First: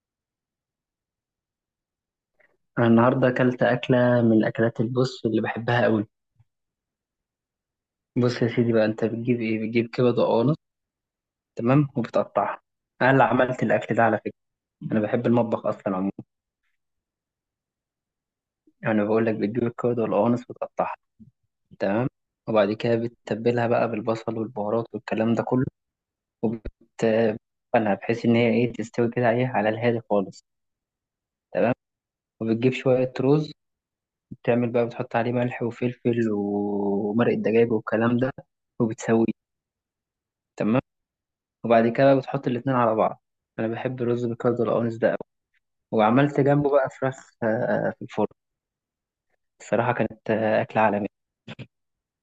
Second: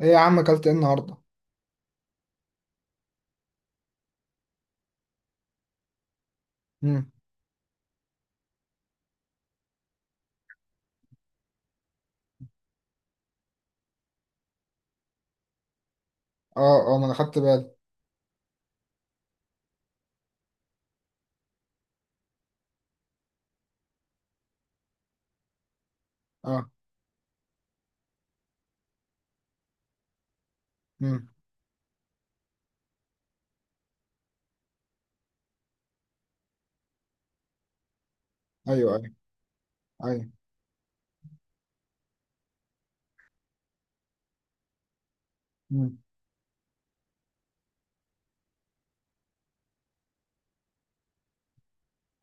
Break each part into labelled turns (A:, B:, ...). A: ايه يا عم، اكلت ايه النهارده؟
B: أنا النهاردة أكلت أكلة من الأكلات البص اللي بحبها أوي.
A: امم.
B: بص يا سيدي بقى، أنت بتجيب إيه؟ بتجيب كبد وقوانص، تمام، وبتقطعها. أنا اللي عملت الأكل ده على فكرة، أنا بحب المطبخ أصلا عموما.
A: اه، اه، ما انا خدت بالي.
B: أنا بقول لك، بتجيب الكبد والقوانص وتقطعها، تمام، وبعد كده بتتبلها بقى بالبصل والبهارات والكلام ده كله،
A: اه.
B: وبتقلها بحيث إن هي إيه تستوي كده إيه، على الهادي خالص.
A: امم.
B: وبتجيب شوية رز، بتعمل بقى، بتحط عليه ملح وفلفل ومرق الدجاج والكلام ده،
A: ايوه، ايوه.
B: وبتسويه،
A: ايوه.
B: تمام. وبعد كده بتحط الاتنين على بعض. انا بحب الرز بالكبده والقوانص ده قوي.
A: امم.
B: وعملت جنبه بقى فراخ في الفرن. الصراحه كانت اكله عالميه.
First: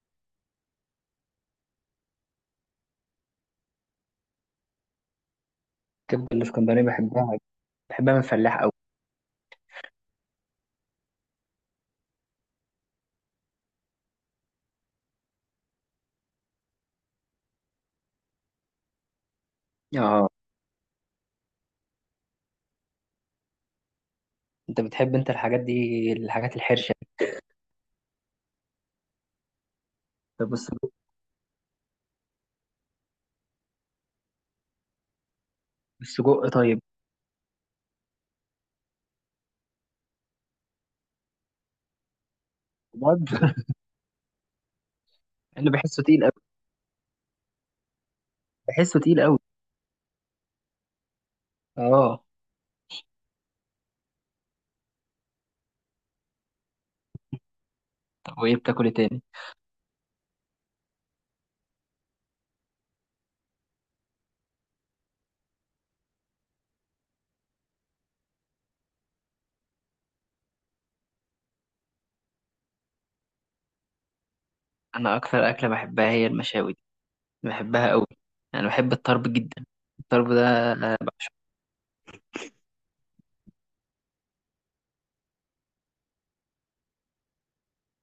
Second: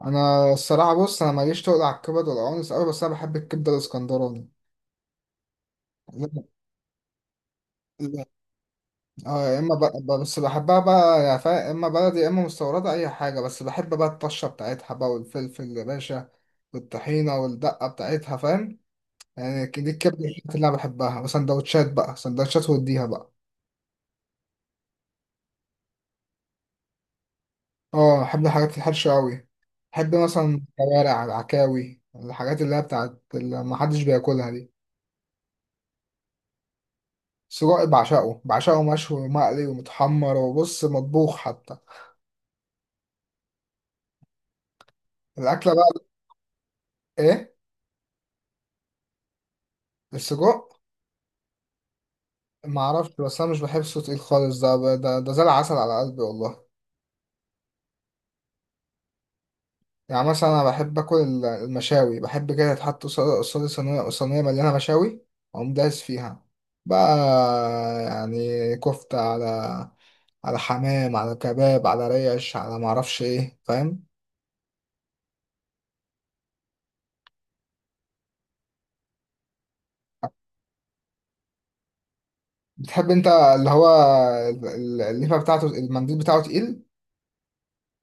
A: انا الصراحه، بص، انا ماليش تقل على الكبد والقوانص قوي، بس انا بحب الكبده الاسكندراني.
B: الكبده
A: لا-
B: الاسكندراني بحبها، بحبها من
A: لا.
B: فلاح قوي.
A: اه، يا اما بس بحبها بقى، يا اما بلدي يا اما مستورده اي حاجه، بس بحب بقى الطشه بتاعتها بقى والفلفل يا باشا والطحينه والدقه بتاعتها، فاهم؟ يعني دي الكبده
B: اه،
A: اللي انا بحبها. وسندوتشات بقى، سندوتشات واديها بقى.
B: انت بتحب الحاجات دي، الحاجات الحرشه؟
A: اه، احب الحاجات الحرشة قوي. احب مثلا
B: طب السجق،
A: الكوارع، العكاوي، الحاجات اللي هي بتاعت اللي محدش بياكلها دي.
B: السجق طيب؟
A: السجق بعشقه، بعشقه مشوي ومقلي ومتحمر، وبص، مطبوخ حتى.
B: بجد
A: الاكله
B: انا بحسه
A: بقى.
B: تقيل قوي،
A: ايه؟
B: بحسه تقيل قوي.
A: السجق.
B: اه.
A: ما اعرفش، بس انا مش بحب صوت تقيل خالص. ده، زي العسل على قلبي والله.
B: طب وايه بتاكل إيه تاني؟
A: يعني مثلا انا بحب اكل المشاوي. بحب كده تحط قصادي صينيه صينيه مليانه مشاوي، اقوم دايس فيها بقى. يعني كفته، على حمام، على كباب، على ريش، على معرفش ايه، فاهم؟
B: انا اكثر اكله بحبها هي المشاوي دي، بحبها قوي. انا بحب الطرب جدا، الطرب ده.
A: بتحب انت اللي هو الليفه بتاعته المنديل بتاعه تقيل؟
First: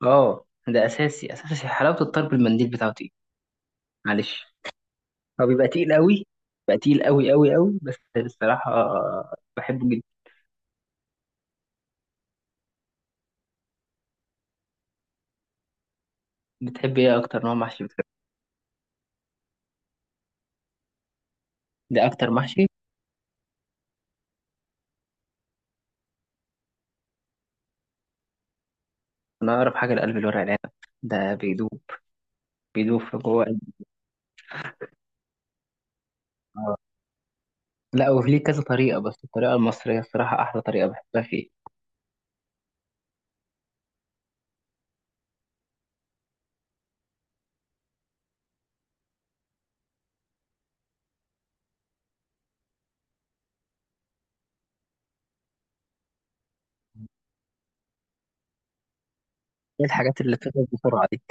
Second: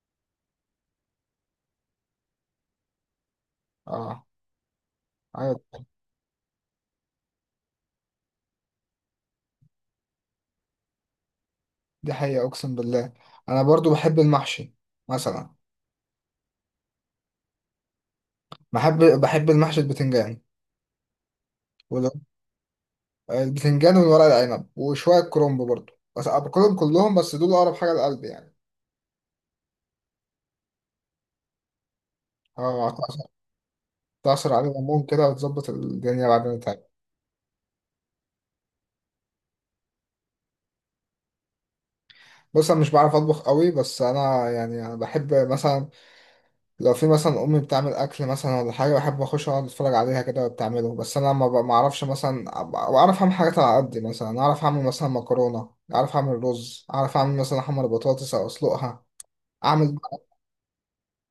B: اه، ده اساسي اساسي، حلاوه الطرب المنديل بتاعته.
A: اه.
B: معلش، هو
A: ايوه.
B: بيبقى تقيل قوي، بيبقى تقيل قوي قوي قوي، بس الصراحة بحبه جدا.
A: دي حقيقة، اقسم بالله. انا برضو بحب المحشي مثلا.
B: بتحب ايه اكتر نوع محشي بتحبه؟
A: بحب المحشي البتنجان
B: ده
A: وال-
B: اكتر محشي.
A: البتنجان والورق العنب وشوية كرنب برضو، بس باكلهم كلهم، بس دول اقرب حاجة لقلبي يعني.
B: انا اقرب حاجة لقلب الورق العنب، ده بيدوب،
A: اه،
B: بيدوب في
A: هتعصر.
B: جوه قلبي.
A: تعصر عليه ليمون كده وتظبط الدنيا بعدين
B: آه.
A: تاني.
B: لا، وفي ليه كذا طريقة، بس الطريقة المصرية الصراحة احلى طريقة بحبها فيه.
A: بص، انا مش بعرف اطبخ قوي، بس انا يعني أنا بحب مثلا، لو في مثلا امي بتعمل اكل مثلا ولا حاجه، بحب اخش اقعد اتفرج عليها كده وهي بتعمله. بس انا ما اعرفش مثلا بعرف اعمل حاجات على قد مثلا. اعرف اعمل مثلا مكرونه، اعرف اعمل رز، اعرف اعمل مثلا احمر بطاطس او اسلقها.
B: ايه
A: اعمل،
B: الحاجات اللي بتخلص بسرعة دي؟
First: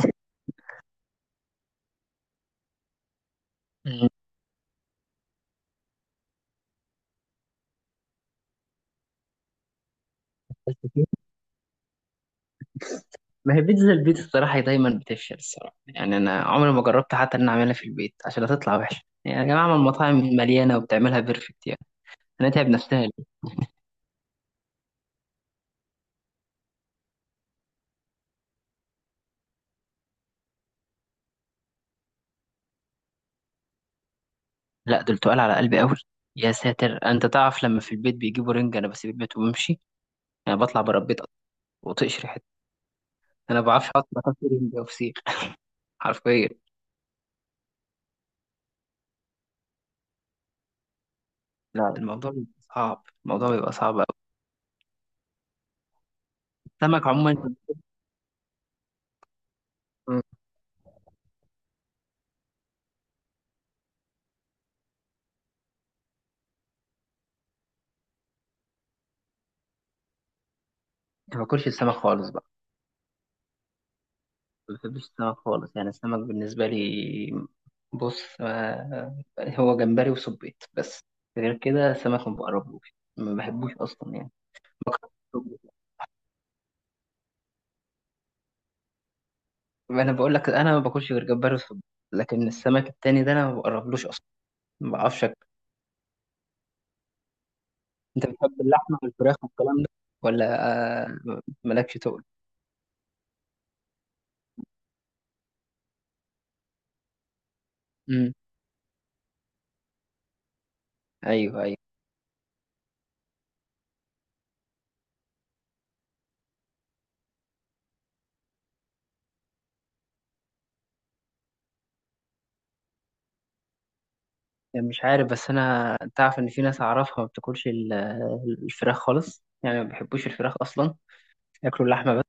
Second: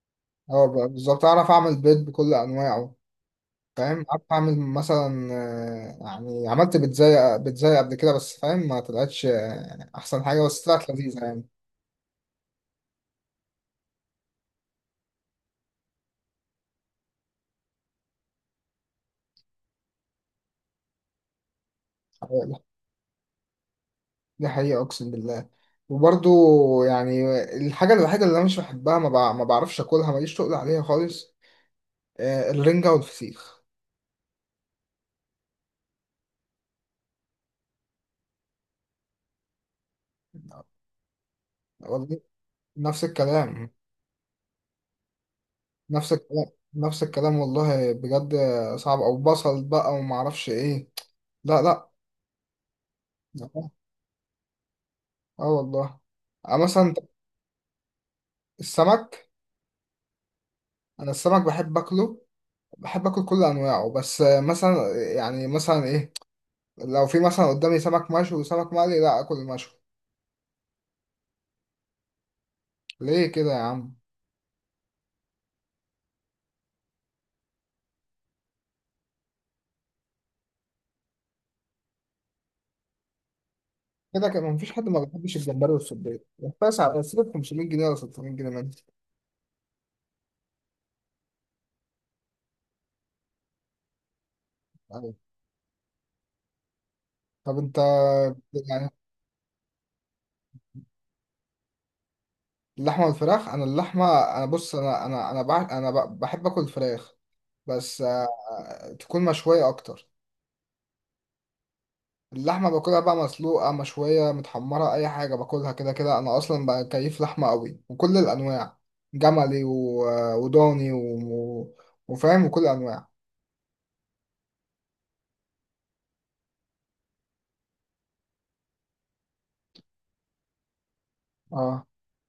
A: اه، بالظبط اعرف اعمل بيض بكل انواعه، فاهم؟
B: مم.
A: اعرف اعمل مثلا، يعني عملت بيتزاي قبل كده، بس فاهم، ما طلعتش، يعني احسن حاجه، بس
B: بس
A: طلعت
B: كده.
A: لذيذه يعني.
B: ما هي بيتزا البيت الصراحة دايما بتفشل الصراحة، يعني أنا عمري ما جربت حتى إن أنا أعملها في البيت عشان هتطلع وحشة، يعني يا جماعة ما المطاعم مليانة وبتعملها بيرفكت يعني. هنتعب نفسنا.
A: دي حقيقة أقسم بالله. وبرضو، يعني الحاجة الوحيدة اللي أنا مش بحبها، ما بعرفش أكلها، ماليش تقل عليها خالص، الرنجة والفسيخ.
B: لا دول تقال على قلبي قوي. يا ساتر، انت تعرف لما في البيت بيجيبوا رنج انا بسيب البيت وبمشي، انا بطلع بره البيت وطقش
A: والله.
B: ريحتها.
A: نفس
B: انا ما
A: الكلام.
B: بعرفش احط باكل رنج او فسيخ،
A: نفس الكلام.
B: حرفيا.
A: نفس الكلام والله بجد. صعب، أو بصل بقى وما أعرفش إيه. لا، لا.
B: لا الموضوع بيبقى صعب، الموضوع
A: اه.
B: بيبقى صعب قوي.
A: آه والله. مثلا
B: السمك عموما انت.
A: السمك. أنا السمك بحب أكله، بحب أكل كل أنواعه، بس مثلا، يعني مثلا إيه، لو في مثلا قدامي سمك مشوي وسمك مقلي، لا أكل المشوي.
B: ما باكلش السمك خالص بقى،
A: ليه كده يا عم؟
B: ما بحبش السمك خالص، يعني السمك بالنسبه لي، بص هو جمبري وسبيط بس، غير كده السمك ما بقربوش ما بحبوش اصلا.
A: كده
B: يعني
A: كان مفيش حد ما بيحبش الجمبري والسبيط. بس على سيبك 500 جنيه ولا 600 جنيه منه.
B: انا بقول لك، انا ما باكلش غير جمبري وصبيط، لكن السمك التاني ده انا ما بقربلوش اصلا، ما
A: يعني
B: بعرفش أكل.
A: طب انت.
B: انت بتحب
A: يعني
B: اللحمه والفراخ والكلام ده ولا آه، مالكش تقول؟
A: اللحمه والفراخ. انا اللحمه، انا بص، انا بحب اكل الفراخ، بس
B: امم.
A: تكون مشويه اكتر.
B: ايوه ايوه.
A: اللحمه باكلها بقى مسلوقه، مشويه، متحمره، اي حاجه. باكلها كده كده، انا اصلا بقى كيف لحمه قوي، وكل الانواع، جملي و... وضاني و... وفاهم، وكل الانواع.
B: يعني مش عارف، بس انا تعرف ان في ناس اعرفها ما بتاكلش الفراخ خالص، يعني ما بيحبوش الفراخ اصلا،
A: اه.
B: ياكلوا اللحمه بس.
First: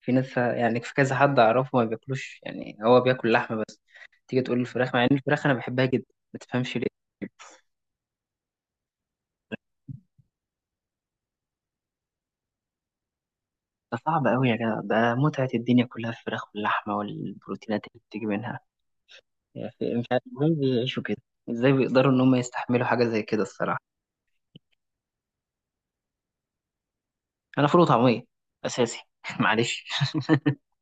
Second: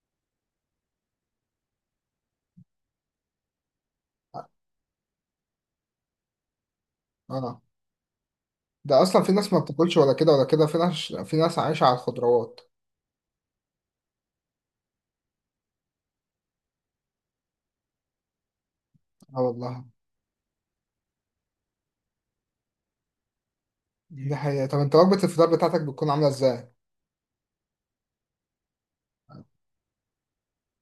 B: في ناس، يعني في كذا حد اعرفه ما بياكلوش، يعني هو بياكل لحمه بس، تيجي تقول الفراخ، مع ان الفراخ انا بحبها جدا، ما تفهمش ليه.
A: اه ده اصلا في ناس ما بتاكلش ولا كده ولا كده، في ناس، عايشه على الخضروات.
B: ده صعب أوي يا جدع، ده متعة الدنيا كلها في الفراخ واللحمة والبروتينات اللي بتيجي منها
A: اه والله.
B: يعني. مش عارف ازاي بيعيشوا كده، ازاي بيقدروا إن هم يستحملوا حاجة زي كده الصراحة.
A: دي حقيقه. طب انت وجبه الفطار بتاعتك بتكون عامله ازاي؟
B: أنا فول وطعمية أساسي معلش.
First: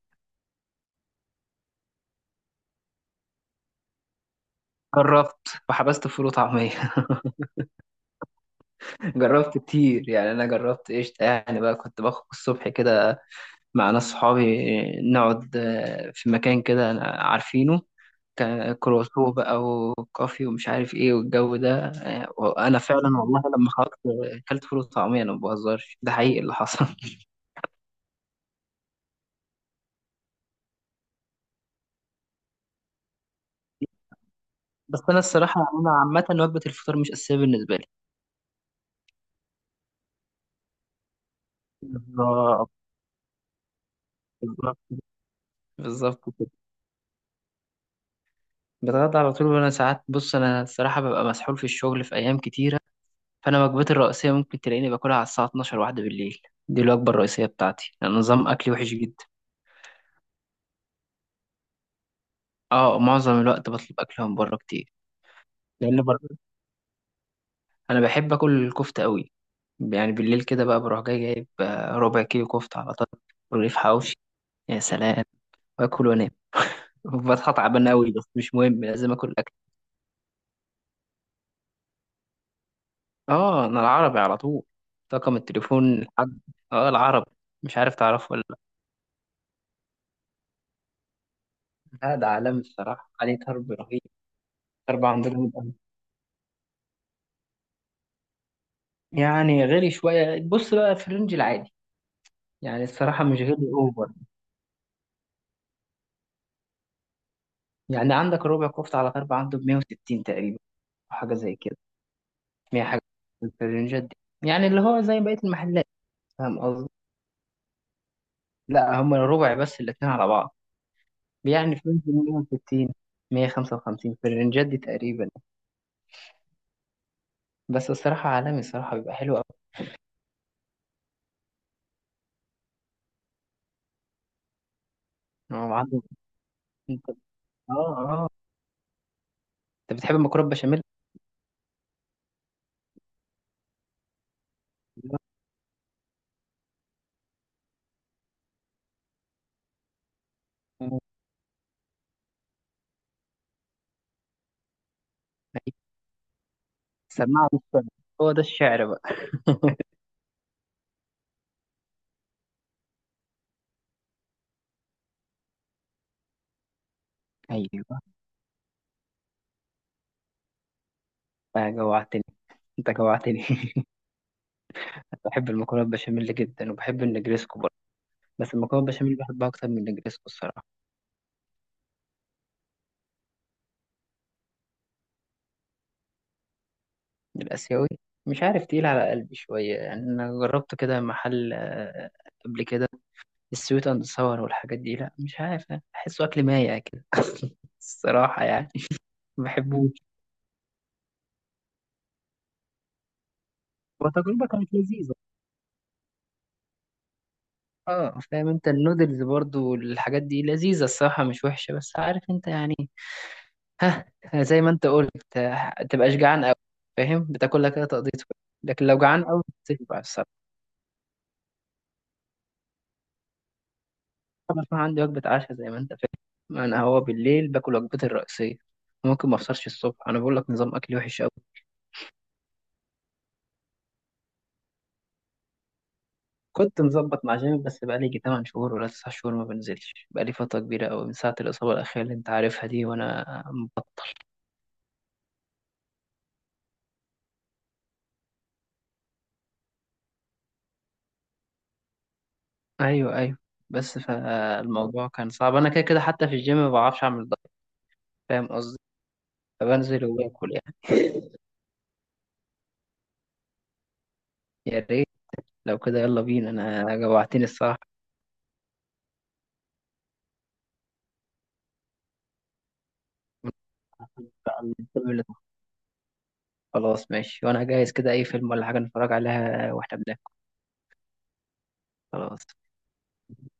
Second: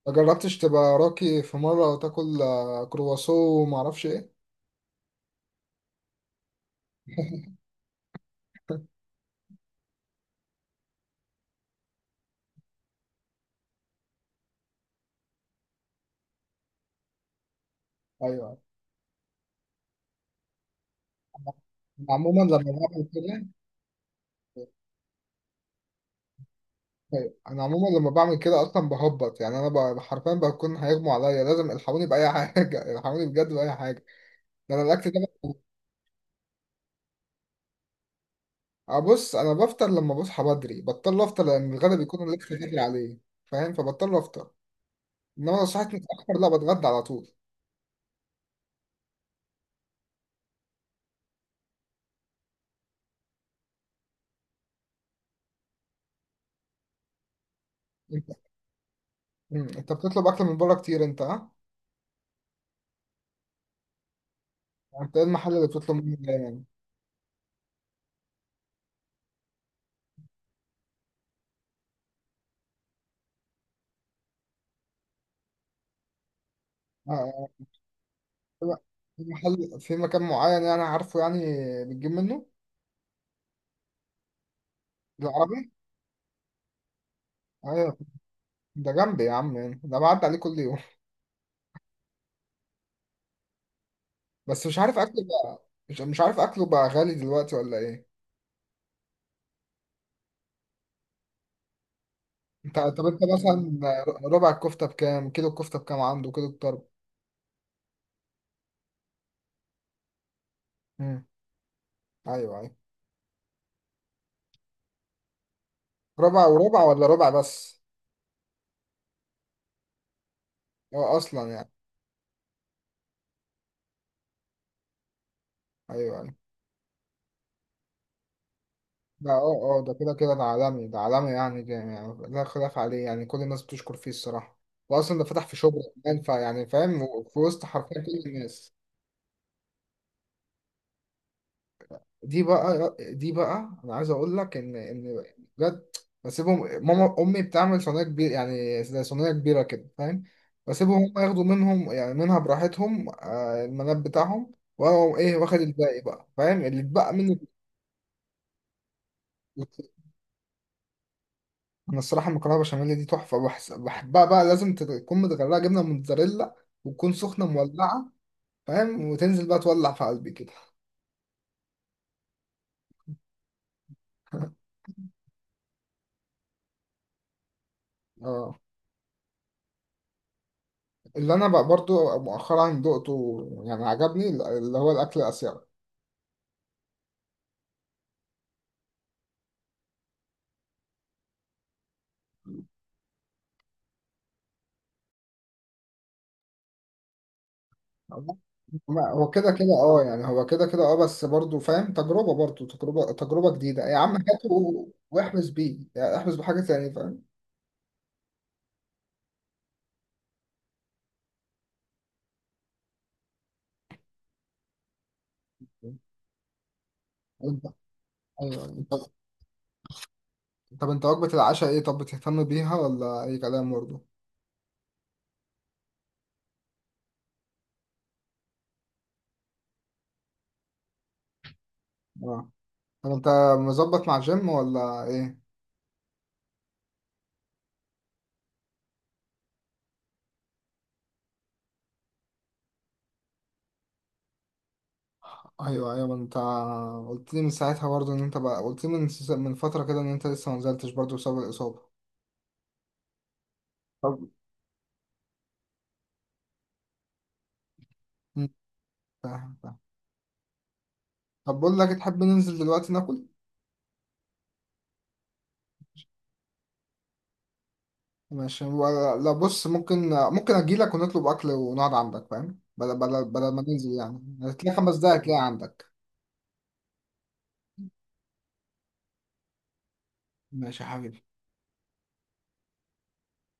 A: ما جربتش تبقى راقي في مره وتاكل، كرواسو وما اعرفش ايه؟
B: جربت وحبست فول وطعمية جربت كتير، يعني أنا جربت قشطة يعني بقى، كنت باخد الصبح كده مع ناس صحابي، نقعد في مكان كده عارفينه،
A: ايوه.
B: كروسو بقى وكافي ومش عارف ايه والجو ده
A: انا عموما لما
B: وانا
A: بعمل
B: فعلا والله
A: كده،
B: لما خرجت اكلت فول وطعمية، انا ما بهزرش، ده حقيقي اللي حصل
A: اصلا بهبط يعني. انا حرفيا بكون هيغمى عليا، لازم الحقوني باي حاجه. الحقوني بجد باي حاجه، ده انا
B: بس
A: الاكل ده.
B: انا الصراحة يعني انا عامة وجبة الفطار مش اساسية بالنسبة لي.
A: ابص، انا بفطر لما بصحى بدري، بضطر افطر لان الغدا بيكون الاكل
B: بالظبط.
A: بدري عليه، فاهم، فبضطر افطر.
B: بالظبط.
A: انما لو صحيت
B: بالظبط
A: متاخر، لا،
B: كده،
A: بتغدى على طول.
B: بتغدى على طول. وانا ساعات، بص انا الصراحة ببقى مسحول في الشغل في ايام كتيرة، فانا وجبتي الرئيسية ممكن تلاقيني باكلها على الساعة 12 واحدة بالليل، دي الوجبة الرئيسية بتاعتي، لأن
A: انت.
B: نظام اكلي وحش جدا.
A: مم. انت بتطلب اكل من بره كتير انت، ها؟
B: اه، معظم الوقت بطلب اكل من بره كتير.
A: انت ايه المحل اللي
B: لان
A: بتطلب منه
B: بر-
A: دايما،
B: انا بحب اكل الكفته قوي، يعني بالليل كده بقى بروح جاي جايب ربع كيلو كفته على طول ورغيف حواوشي، يا سلام، واكل وانام.
A: آه،
B: بصحى تعبان قوي بس مش
A: آه،
B: مهم، لازم
A: في
B: اكل اكل.
A: محل، في مكان معين، يعني عارفه، يعني بتجيب منه؟
B: اه، انا العربي على طول، طاقم
A: العربي.
B: التليفون لحد. اه العربي. مش عارف
A: ايوه.
B: تعرفه ولا؟
A: ده جنبي يا عم يعني. ده بعدي عليه كل يوم.
B: لا ده عالمي الصراحه، عليه ضرب رهيب.
A: بس مش عارف
B: ضرب
A: اكله
B: عندنا جامد
A: بقى،
B: أوي.
A: مش عارف اكله بقى، غالي دلوقتي ولا ايه؟
B: يعني غالي شويه، بص بقى في الرينج العادي،
A: انت.
B: يعني
A: طب انت
B: الصراحه مش غالي
A: مثلا
B: اوفر.
A: ربع الكفته بكام، كيلو الكفته بكام عنده، كيلو الطرب؟
B: يعني عندك ربع كفته على ضرب عنده ب 160 تقريبا، أو
A: مم.
B: حاجه زي كده،
A: ايوه، ايوه.
B: 100 حاجة، في الرينجات دي، يعني اللي هو زي بقية المحلات،
A: ربع
B: فاهم
A: وربع
B: قصدي؟
A: ولا ربع بس؟
B: لا هم الربع بس، الاتنين على بعض.
A: هو اصلا يعني.
B: يعني في رينج 160، 155، في الرينجات دي تقريبا.
A: ايوه، ايوه.
B: بس الصراحة عالمي الصراحة بيبقى
A: لا،
B: حلو أوي.
A: اه، اه، ده كده كده. ده عالمي، ده عالمي يعني، ده يعني لا خلاف عليه، يعني كل الناس بتشكر فيه الصراحة. وأصلا ده فتح في
B: هو
A: شبرا
B: عنده
A: كمان، فيعني فاهم،
B: أنت.
A: في وسط
B: اه.
A: حرفيا كل
B: اه.
A: الناس.
B: أنت بتحب المكرونة بشاميل؟
A: دي بقى أنا عايز أقول لك إن بجد بسيبهم. أمي بتعمل صينية كبيرة، يعني زي صينية كبيرة كده فاهم،
B: أيوة.
A: بسيبهم هم ياخدوا منهم يعني منها براحتهم، المناب بتاعهم. وأنا أقوم إيه، واخد الباقي بقى، فاهم، اللي اتبقى منه.
B: سماعة مش سامع. هو ده الشعر بقى
A: انا الصراحه المكرونه بشاميل دي تحفه. بحبها بقى، لازم تكون متغرقه جبنه موتزاريلا، وتكون سخنه
B: أيوه.
A: مولعه، فاهم، وتنزل بقى تولع في قلبي كده.
B: بقى جوعتني، أنت جوعتني بحب المكرونة بشاميل جدا وبحب النجريسكو برضه، بس
A: اه.
B: المكرونة بشاميل بحبها أكتر من النجريسكو الصراحة.
A: اللي انا بقى برضو مؤخرا دقته، يعني عجبني، اللي هو الاكل الاسيوي.
B: الآسيوي؟ مش عارف، تقيل على قلبي شوية، يعني أنا جربت كده محل قبل كده، السويت أند ساور والحاجات دي، لا مش عارف، أحسه أكل مايع كده الصراحة يعني
A: هو
B: ما
A: كده كده اه،
B: بحبوش.
A: يعني هو كده كده اه، بس برضو فاهم، تجربه، برضو تجربه، تجربه جديده يا عم،
B: وتجربة
A: هاته
B: كانت لذيذة.
A: واحبس بيه، يعني احبس بحاجه تانية فاهم.
B: اه فاهم، انت النودلز برضو والحاجات دي لذيذة الصراحة، مش وحشة، بس عارف انت يعني، ها، زي ما انت قلت تبقاش جعان أوي، فاهم،
A: انت.
B: بتاكلها كده تقضيتك،
A: ايوه
B: لكن
A: انت.
B: لو جعان أوي بتشبع.
A: طب انت وجبه العشاء ايه، طب بتهتم بيها ولا اي كلام برضو؟
B: انا بقى عندي وجبه عشاء زي ما انت فاهم، انا هو بالليل باكل وجبتي الرئيسيه، ممكن ما افطرش الصبح، انا بقول لك نظام اكلي وحش قوي.
A: آه. طب انت مظبط مع جيم ولا ايه؟
B: كنت مظبط مع جيم، بس بقى لي يجي 8 شهور ولا 9 شهور ما بنزلش، بقى لي فتره كبيره قوي من ساعه الاصابه الاخيره اللي انت عارفها دي، وانا مبطل.
A: ايوه، ايوه. ما انت قلت لي من ساعتها برضه ان انت بقى، قلت لي من فتره كده ان انت لسه ما نزلتش برضه بسبب الاصابه.
B: ايوه ايوه. بس
A: طب.
B: فالموضوع كان صعب، انا كده كده حتى في الجيم ما بعرفش اعمل دايت، فاهم
A: مم.
B: قصدي؟
A: فاهم فاهم.
B: فبنزل وباكل يعني.
A: طب بقول لك، تحب ننزل دلوقتي ناكل؟
B: يا ريت، لو كده يلا بينا، انا جوعتني الصراحه
A: ماشي لا، بص، ممكن اجي لك ونطلب اكل ونقعد عندك فاهم، بدل ما ننزل يعني. هتلاقي 5 دقايق هتلاقي
B: بقى.
A: عندك.
B: خلاص ماشي، وانا جاهز كده، اي فيلم ولا حاجة نتفرج عليها واحنا بناكل.
A: ماشي يا حبيبي.
B: خلاص.